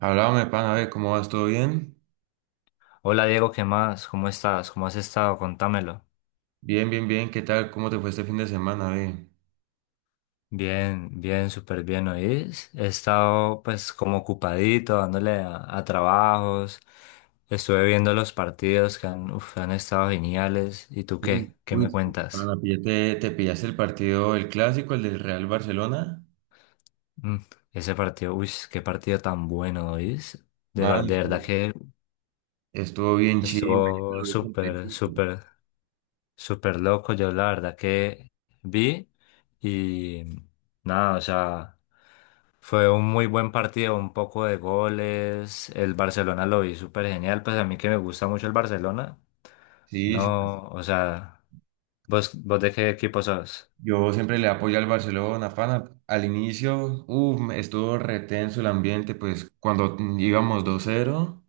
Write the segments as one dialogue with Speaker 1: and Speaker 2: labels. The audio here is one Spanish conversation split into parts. Speaker 1: Háblame, pana, ve, ¿cómo vas? ¿Todo bien?
Speaker 2: Hola Diego, ¿qué más? ¿Cómo estás? ¿Cómo has estado? Contámelo.
Speaker 1: Bien, bien, bien, ¿qué tal? ¿Cómo te fue este fin de semana, ve?
Speaker 2: Bien, bien, súper bien, ¿oís? He estado pues como ocupadito, dándole a trabajos. Estuve viendo los partidos que han, uf, han estado geniales. ¿Y tú
Speaker 1: Uy,
Speaker 2: qué? ¿Qué
Speaker 1: uy,
Speaker 2: me
Speaker 1: sí,
Speaker 2: cuentas?
Speaker 1: pana, ¿Te pillaste el partido, el clásico, el del Real Barcelona?
Speaker 2: Mm, ese partido, uy, qué partido tan bueno, ¿oís? De, ver-
Speaker 1: Man,
Speaker 2: de verdad
Speaker 1: estuvo,
Speaker 2: que
Speaker 1: estuvo bien chimba, yo me
Speaker 2: estuvo
Speaker 1: lo vi
Speaker 2: súper,
Speaker 1: completico.
Speaker 2: súper, súper loco. Yo la verdad que vi y nada, o sea... Fue un muy buen partido, un poco de goles. El Barcelona lo vi súper genial. Pues a mí que me gusta mucho el Barcelona.
Speaker 1: Sí, sí, pues,
Speaker 2: No, o sea, ¿vos de qué equipo sos?
Speaker 1: yo siempre le apoyo al Barcelona, pana. Al inicio, uff, estuvo retenso el ambiente, pues cuando íbamos 2-0,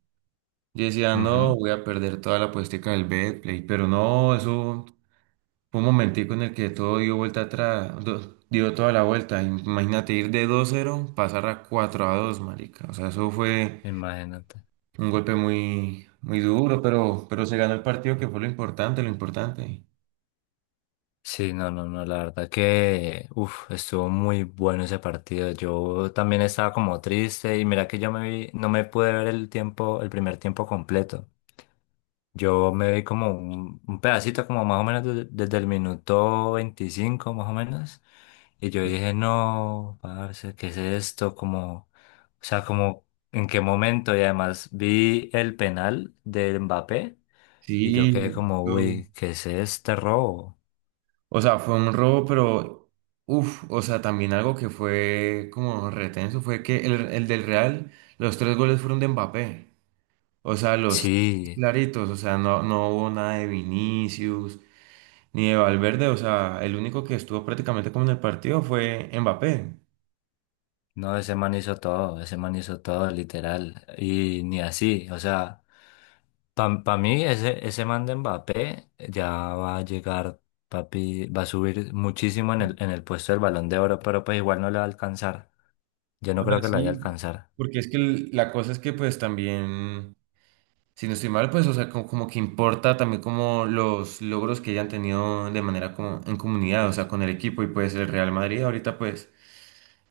Speaker 1: yo decía,
Speaker 2: Ujú.
Speaker 1: no, voy a perder toda la puestica del Betplay, pero no, eso fue un momentico en el que todo dio vuelta atrás, dio toda la vuelta. Imagínate ir de 2-0, pasar a 4-2, marica. O sea, eso fue
Speaker 2: Imagínate.
Speaker 1: un golpe muy, muy duro, pero se ganó el partido, que fue lo importante, lo importante.
Speaker 2: Sí, no, no, no, la verdad que, uf, estuvo muy bueno ese partido. Yo también estaba como triste y mira que yo me vi, no me pude ver el tiempo, el primer tiempo completo. Yo me vi como un pedacito, como más o menos desde el minuto 25 más o menos. Y yo dije, no, parce, ¿qué es esto? Como, o sea, como, ¿en qué momento? Y además vi el penal de Mbappé y yo
Speaker 1: Sí,
Speaker 2: quedé como,
Speaker 1: yo-
Speaker 2: uy, ¿qué es este robo?
Speaker 1: o sea, fue un robo, pero, uff, o sea, también algo que fue como retenso fue que el del Real, los tres goles fueron de Mbappé. O sea, los
Speaker 2: Sí,
Speaker 1: claritos, o sea, no, no hubo nada de Vinicius, ni de Valverde, o sea, el único que estuvo prácticamente como en el partido fue Mbappé.
Speaker 2: no, ese man hizo todo, ese man hizo todo, literal. Y ni así, o sea. Para mí, ese man de Mbappé ya va a llegar, papi, va a subir muchísimo en el puesto del Balón de Oro, pero pues igual no le va a alcanzar. Yo no
Speaker 1: O
Speaker 2: creo
Speaker 1: sea,
Speaker 2: que le vaya a
Speaker 1: sí.
Speaker 2: alcanzar.
Speaker 1: Porque es que la cosa es que pues también, si no estoy mal, pues, o sea, como que importa también como los logros que hayan tenido de manera como en comunidad, o sea, con el equipo, y pues el Real Madrid ahorita pues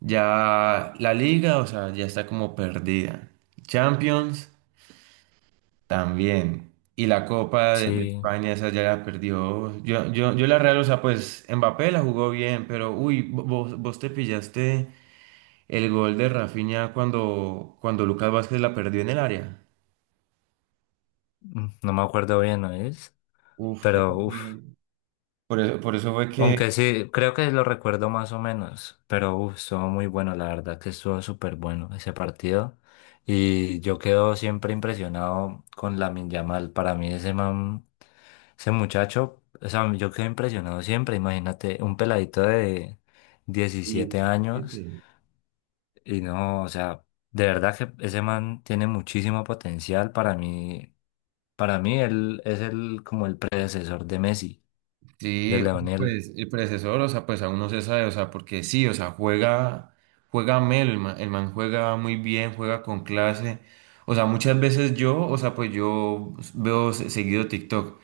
Speaker 1: ya la liga, o sea, ya está como perdida. Champions. También. Y la Copa de
Speaker 2: Sí,
Speaker 1: España, esa ya la perdió. Yo la Real, o sea, pues Mbappé la jugó bien, pero uy, vos te pillaste el gol de Rafinha cuando Lucas Vázquez la perdió en el área.
Speaker 2: mm, no me acuerdo bien, ¿no es?
Speaker 1: Uf, eso
Speaker 2: Pero, uff.
Speaker 1: fue- por eso fue que...
Speaker 2: Aunque sí, creo que lo recuerdo más o menos, pero uf, estuvo muy bueno, la verdad que estuvo súper bueno ese partido. Y yo quedo siempre impresionado con Lamine Yamal. Para mí ese man, ese muchacho, o sea, yo quedo impresionado siempre. Imagínate, un peladito de diecisiete
Speaker 1: Sí, sí,
Speaker 2: años
Speaker 1: sí.
Speaker 2: y no, o sea, de verdad que ese man tiene muchísimo potencial. Para mí él es el como el predecesor de Messi, de
Speaker 1: Sí, o sea,
Speaker 2: Leonel.
Speaker 1: pues el predecesor, o sea, pues aún no se sabe, o sea, porque sí, o sea, juega Mel, el man juega muy bien, juega con clase, o sea, muchas veces yo, o sea, pues yo veo seguido TikTok,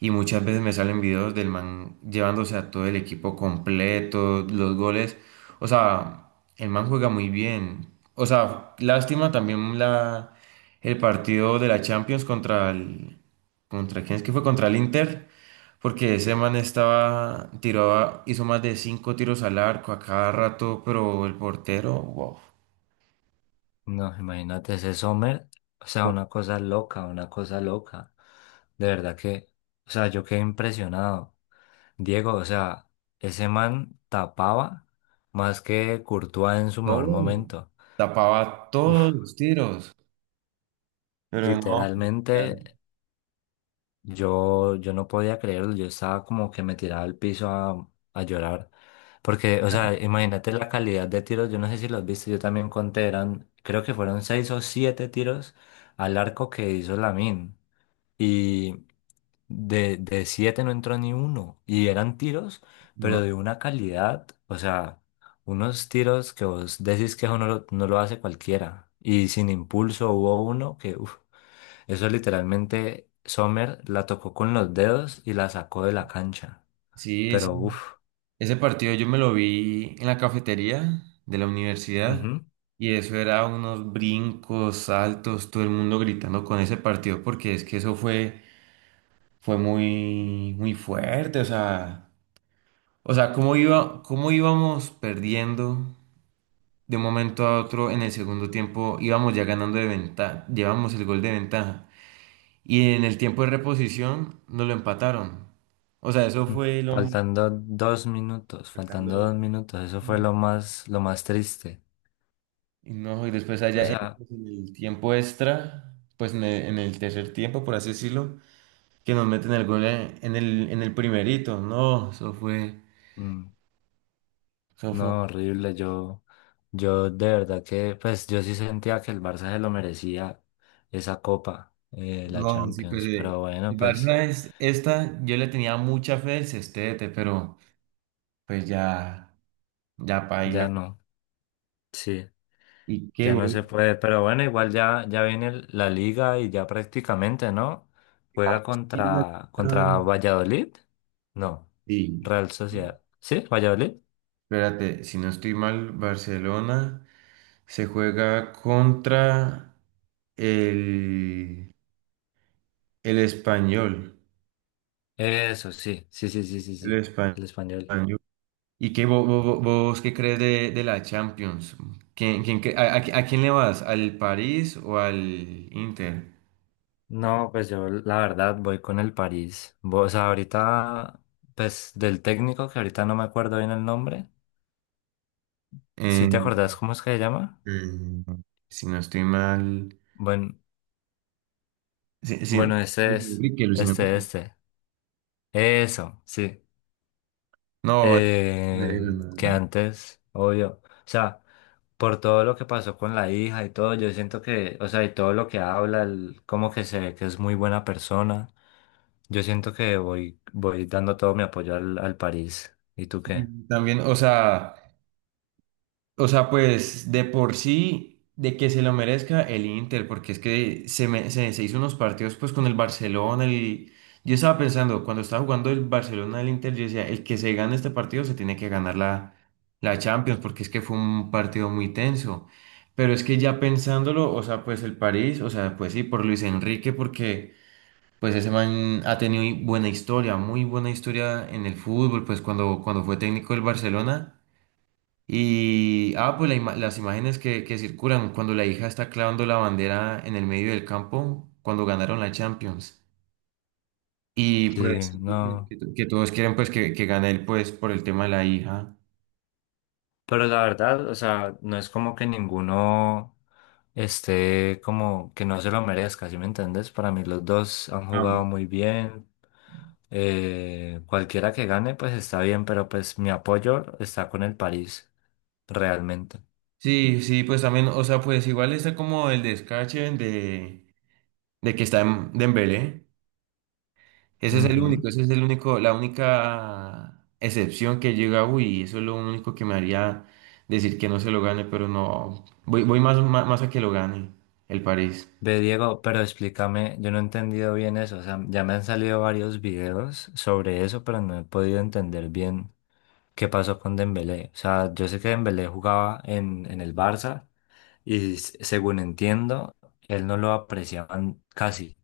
Speaker 1: y muchas veces me salen videos del man llevándose a todo el equipo completo, los goles, o sea, el man juega muy bien, o sea, lástima también la, el partido de la Champions contra el, contra, ¿quién es que fue? Contra el Inter. Porque ese man estaba, tiraba, hizo más de cinco tiros al arco a cada rato, pero el portero, wow,
Speaker 2: No, imagínate ese Sommer, o sea, una cosa loca, una cosa loca. De verdad que, o sea, yo quedé impresionado. Diego, o sea, ese man tapaba más que Courtois en su mejor
Speaker 1: todo,
Speaker 2: momento.
Speaker 1: tapaba
Speaker 2: Uf,
Speaker 1: todos los tiros. Pero no,
Speaker 2: literalmente
Speaker 1: ya,
Speaker 2: yo no podía creerlo, yo estaba como que me tiraba al piso a llorar. Porque, o sea, imagínate la calidad de tiros, yo no sé si los viste, yo también conté, eran, creo que fueron 6 o 7 tiros al arco que hizo Lamine. Y de 7 no entró ni uno. Y eran tiros, pero
Speaker 1: no.
Speaker 2: de una calidad, o sea, unos tiros que vos decís que eso no lo hace cualquiera. Y sin impulso hubo uno que, uf, eso literalmente Sommer la tocó con los dedos y la sacó de la cancha.
Speaker 1: Sí, ese,
Speaker 2: Pero uff,
Speaker 1: ese partido yo me lo vi en la cafetería de la universidad, y eso era unos brincos, saltos, todo el mundo gritando con ese partido porque es que eso fue muy, muy fuerte, o sea. O sea, ¿cómo iba, cómo íbamos perdiendo de un momento a otro en el segundo tiempo? Íbamos ya ganando de ventaja, llevamos el gol de ventaja. Y en el tiempo de reposición nos lo empataron. O sea, eso
Speaker 2: mm.
Speaker 1: fue lo...
Speaker 2: Faltando 2 minutos,
Speaker 1: faltando
Speaker 2: faltando 2 minutos, eso fue
Speaker 1: unos-
Speaker 2: lo más triste.
Speaker 1: Y no, y después
Speaker 2: O
Speaker 1: allá en
Speaker 2: sea,
Speaker 1: pues, en el tiempo extra, pues en el tercer tiempo, por así decirlo, que nos meten el gol en el primerito. No, eso fue...
Speaker 2: mm,
Speaker 1: Eso fue.
Speaker 2: no, horrible. Yo de verdad que, pues yo sí sentía que el Barça se lo merecía esa copa, la
Speaker 1: No, sí, pues
Speaker 2: Champions. Pero
Speaker 1: el
Speaker 2: bueno, pues
Speaker 1: Barcelona es esta, yo le tenía mucha fe al Cestete, pero pues ya, ya
Speaker 2: ya
Speaker 1: paila.
Speaker 2: no. Sí,
Speaker 1: ¿Y qué,
Speaker 2: ya no se
Speaker 1: gol?
Speaker 2: puede. Pero bueno, igual ya, ya viene el- la liga y ya prácticamente, ¿no? Juega
Speaker 1: y la-
Speaker 2: contra
Speaker 1: ah,
Speaker 2: Valladolid. No,
Speaker 1: sí.
Speaker 2: Real Sociedad. ¿Sí? ¿Valladolid?
Speaker 1: Espérate, si no estoy mal, Barcelona se juega contra el, el español.
Speaker 2: Eso, sí, sí, sí, sí, sí,
Speaker 1: El
Speaker 2: sí.
Speaker 1: español.
Speaker 2: El español.
Speaker 1: ¿Y qué vos, qué crees de la Champions? ¿Quién, quién cre- a- A quién le vas? ¿Al París o al Inter?
Speaker 2: No, pues yo la verdad voy con el París. Vo- O sea, ahorita, pues del técnico, que ahorita no me acuerdo bien el nombre. ¿Sí
Speaker 1: Eh,
Speaker 2: te acordás cómo es que se llama?
Speaker 1: eh, si no estoy mal.
Speaker 2: Bueno,
Speaker 1: Sí, sí,
Speaker 2: bueno, ese
Speaker 1: Luis
Speaker 2: es,
Speaker 1: Enrique, Luis
Speaker 2: este,
Speaker 1: Enrique.
Speaker 2: este. Eso, sí.
Speaker 1: No,
Speaker 2: Eh, que
Speaker 1: le-
Speaker 2: antes, obvio. O sea, por todo lo que pasó con la hija y todo, yo siento que, o sea, y todo lo que habla, el- como que se ve que es muy buena persona. Yo siento que voy dando todo mi apoyo al París. ¿Y tú qué?
Speaker 1: sí, también, o sea. O sea, pues de por sí, de que se lo merezca el Inter, porque es que se hizo unos partidos pues con el Barcelona. El... Yo estaba pensando, cuando estaba jugando el Barcelona al Inter, yo decía, el que se gane este partido se tiene que ganar la Champions, porque es que fue un partido muy tenso. Pero es que ya pensándolo, o sea, pues el París, o sea, pues sí, por Luis Enrique, porque pues ese man ha tenido buena historia, muy buena historia en el fútbol, pues cuando fue técnico del Barcelona. Y, ah, pues la las imágenes que circulan cuando la hija está clavando la bandera en el medio del campo, cuando ganaron la Champions. Y pues
Speaker 2: Sí,
Speaker 1: sí, pues,
Speaker 2: no.
Speaker 1: que todos quieren pues que gane él pues por el tema de la hija.
Speaker 2: Pero la verdad, o sea, no es como que ninguno esté como que no se lo merezca, ¿sí me entiendes? Para mí los dos han jugado
Speaker 1: Ambos.
Speaker 2: muy bien. Cualquiera que gane, pues está bien, pero pues mi apoyo está con el París, realmente.
Speaker 1: Sí, sí, pues también, o sea, pues igual está como el descache de que está en Dembélé. Ese es el
Speaker 2: Ujú.
Speaker 1: único, ese es el único, la única excepción que llega, uy, eso es lo único que me haría decir que no se lo gane, pero no, voy más, más, más a que lo gane el París.
Speaker 2: Ve, Diego, pero explícame, yo no he entendido bien eso, o sea, ya me han salido varios videos sobre eso, pero no he podido entender bien ¿qué pasó con Dembélé? O sea, yo sé que Dembélé jugaba en el Barça y s- según entiendo, él no lo apreciaban casi.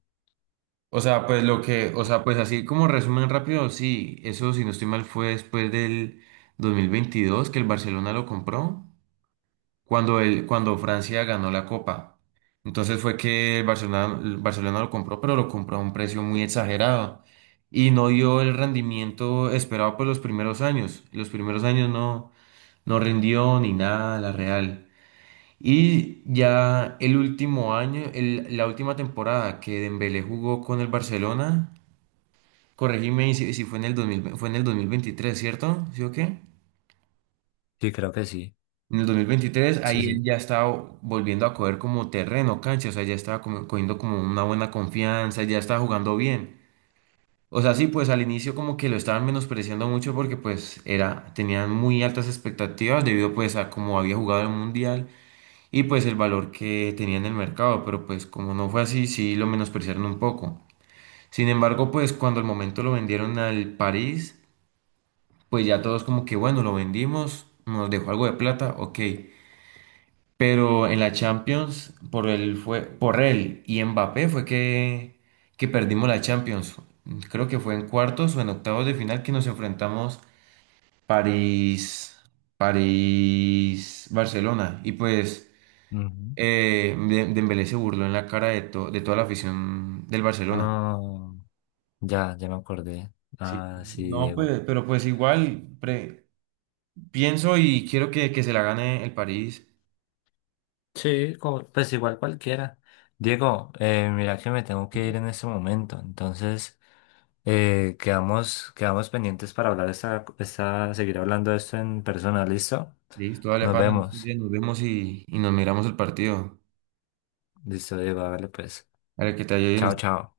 Speaker 1: O sea, pues lo que, o sea, pues así como resumen rápido, sí, eso si no estoy mal fue después del 2022 que el Barcelona lo compró. Cuando Francia ganó la Copa. Entonces fue que el Barcelona lo compró, pero lo compró a un precio muy exagerado, y no dio el rendimiento esperado por los primeros años. Los primeros años no, no rindió ni nada la Real. Y ya el último año, la última temporada que Dembélé jugó con el Barcelona, corregime y si fue en el 2000 fue en el 2023, ¿cierto? ¿Sí o qué?
Speaker 2: Sí, creo que sí.
Speaker 1: En el 2023 ahí
Speaker 2: Sí,
Speaker 1: él
Speaker 2: sí.
Speaker 1: ya estaba volviendo a coger como terreno, cancha, o sea, ya estaba como, cogiendo como una buena confianza, ya estaba jugando bien. O sea, sí, pues al inicio como que lo estaban menospreciando mucho porque pues era, tenían muy altas expectativas debido pues a cómo había jugado el Mundial, y pues el valor que tenía en el mercado, pero pues como no fue así, sí lo menospreciaron un poco. Sin embargo, pues cuando al momento lo vendieron al París, pues ya todos como que bueno, lo vendimos, nos dejó algo de plata, ok. Pero en la Champions, por él fue, por él y Mbappé fue que perdimos la Champions. Creo que fue en cuartos o en octavos de final que nos enfrentamos París, Barcelona. Y pues
Speaker 2: Ujú.
Speaker 1: Dembélé se burló en la cara de toda la afición del Barcelona.
Speaker 2: Ah, ya, ya me acordé.
Speaker 1: Sí.
Speaker 2: Ah, sí,
Speaker 1: No,
Speaker 2: Diego.
Speaker 1: pues, pero pues igual pienso y quiero que se la gane el París.
Speaker 2: Sí, como- pues igual cualquiera. Diego, mira que me tengo que ir en este momento, entonces quedamos, quedamos pendientes para hablar esta, seguir hablando de esto en persona, ¿listo?
Speaker 1: Listo, dale,
Speaker 2: Nos
Speaker 1: pana, en estos
Speaker 2: vemos.
Speaker 1: días nos vemos y nos miramos el partido.
Speaker 2: Listo, Diego, hágale pues.
Speaker 1: Para que te
Speaker 2: Chao,
Speaker 1: ayuden
Speaker 2: chao.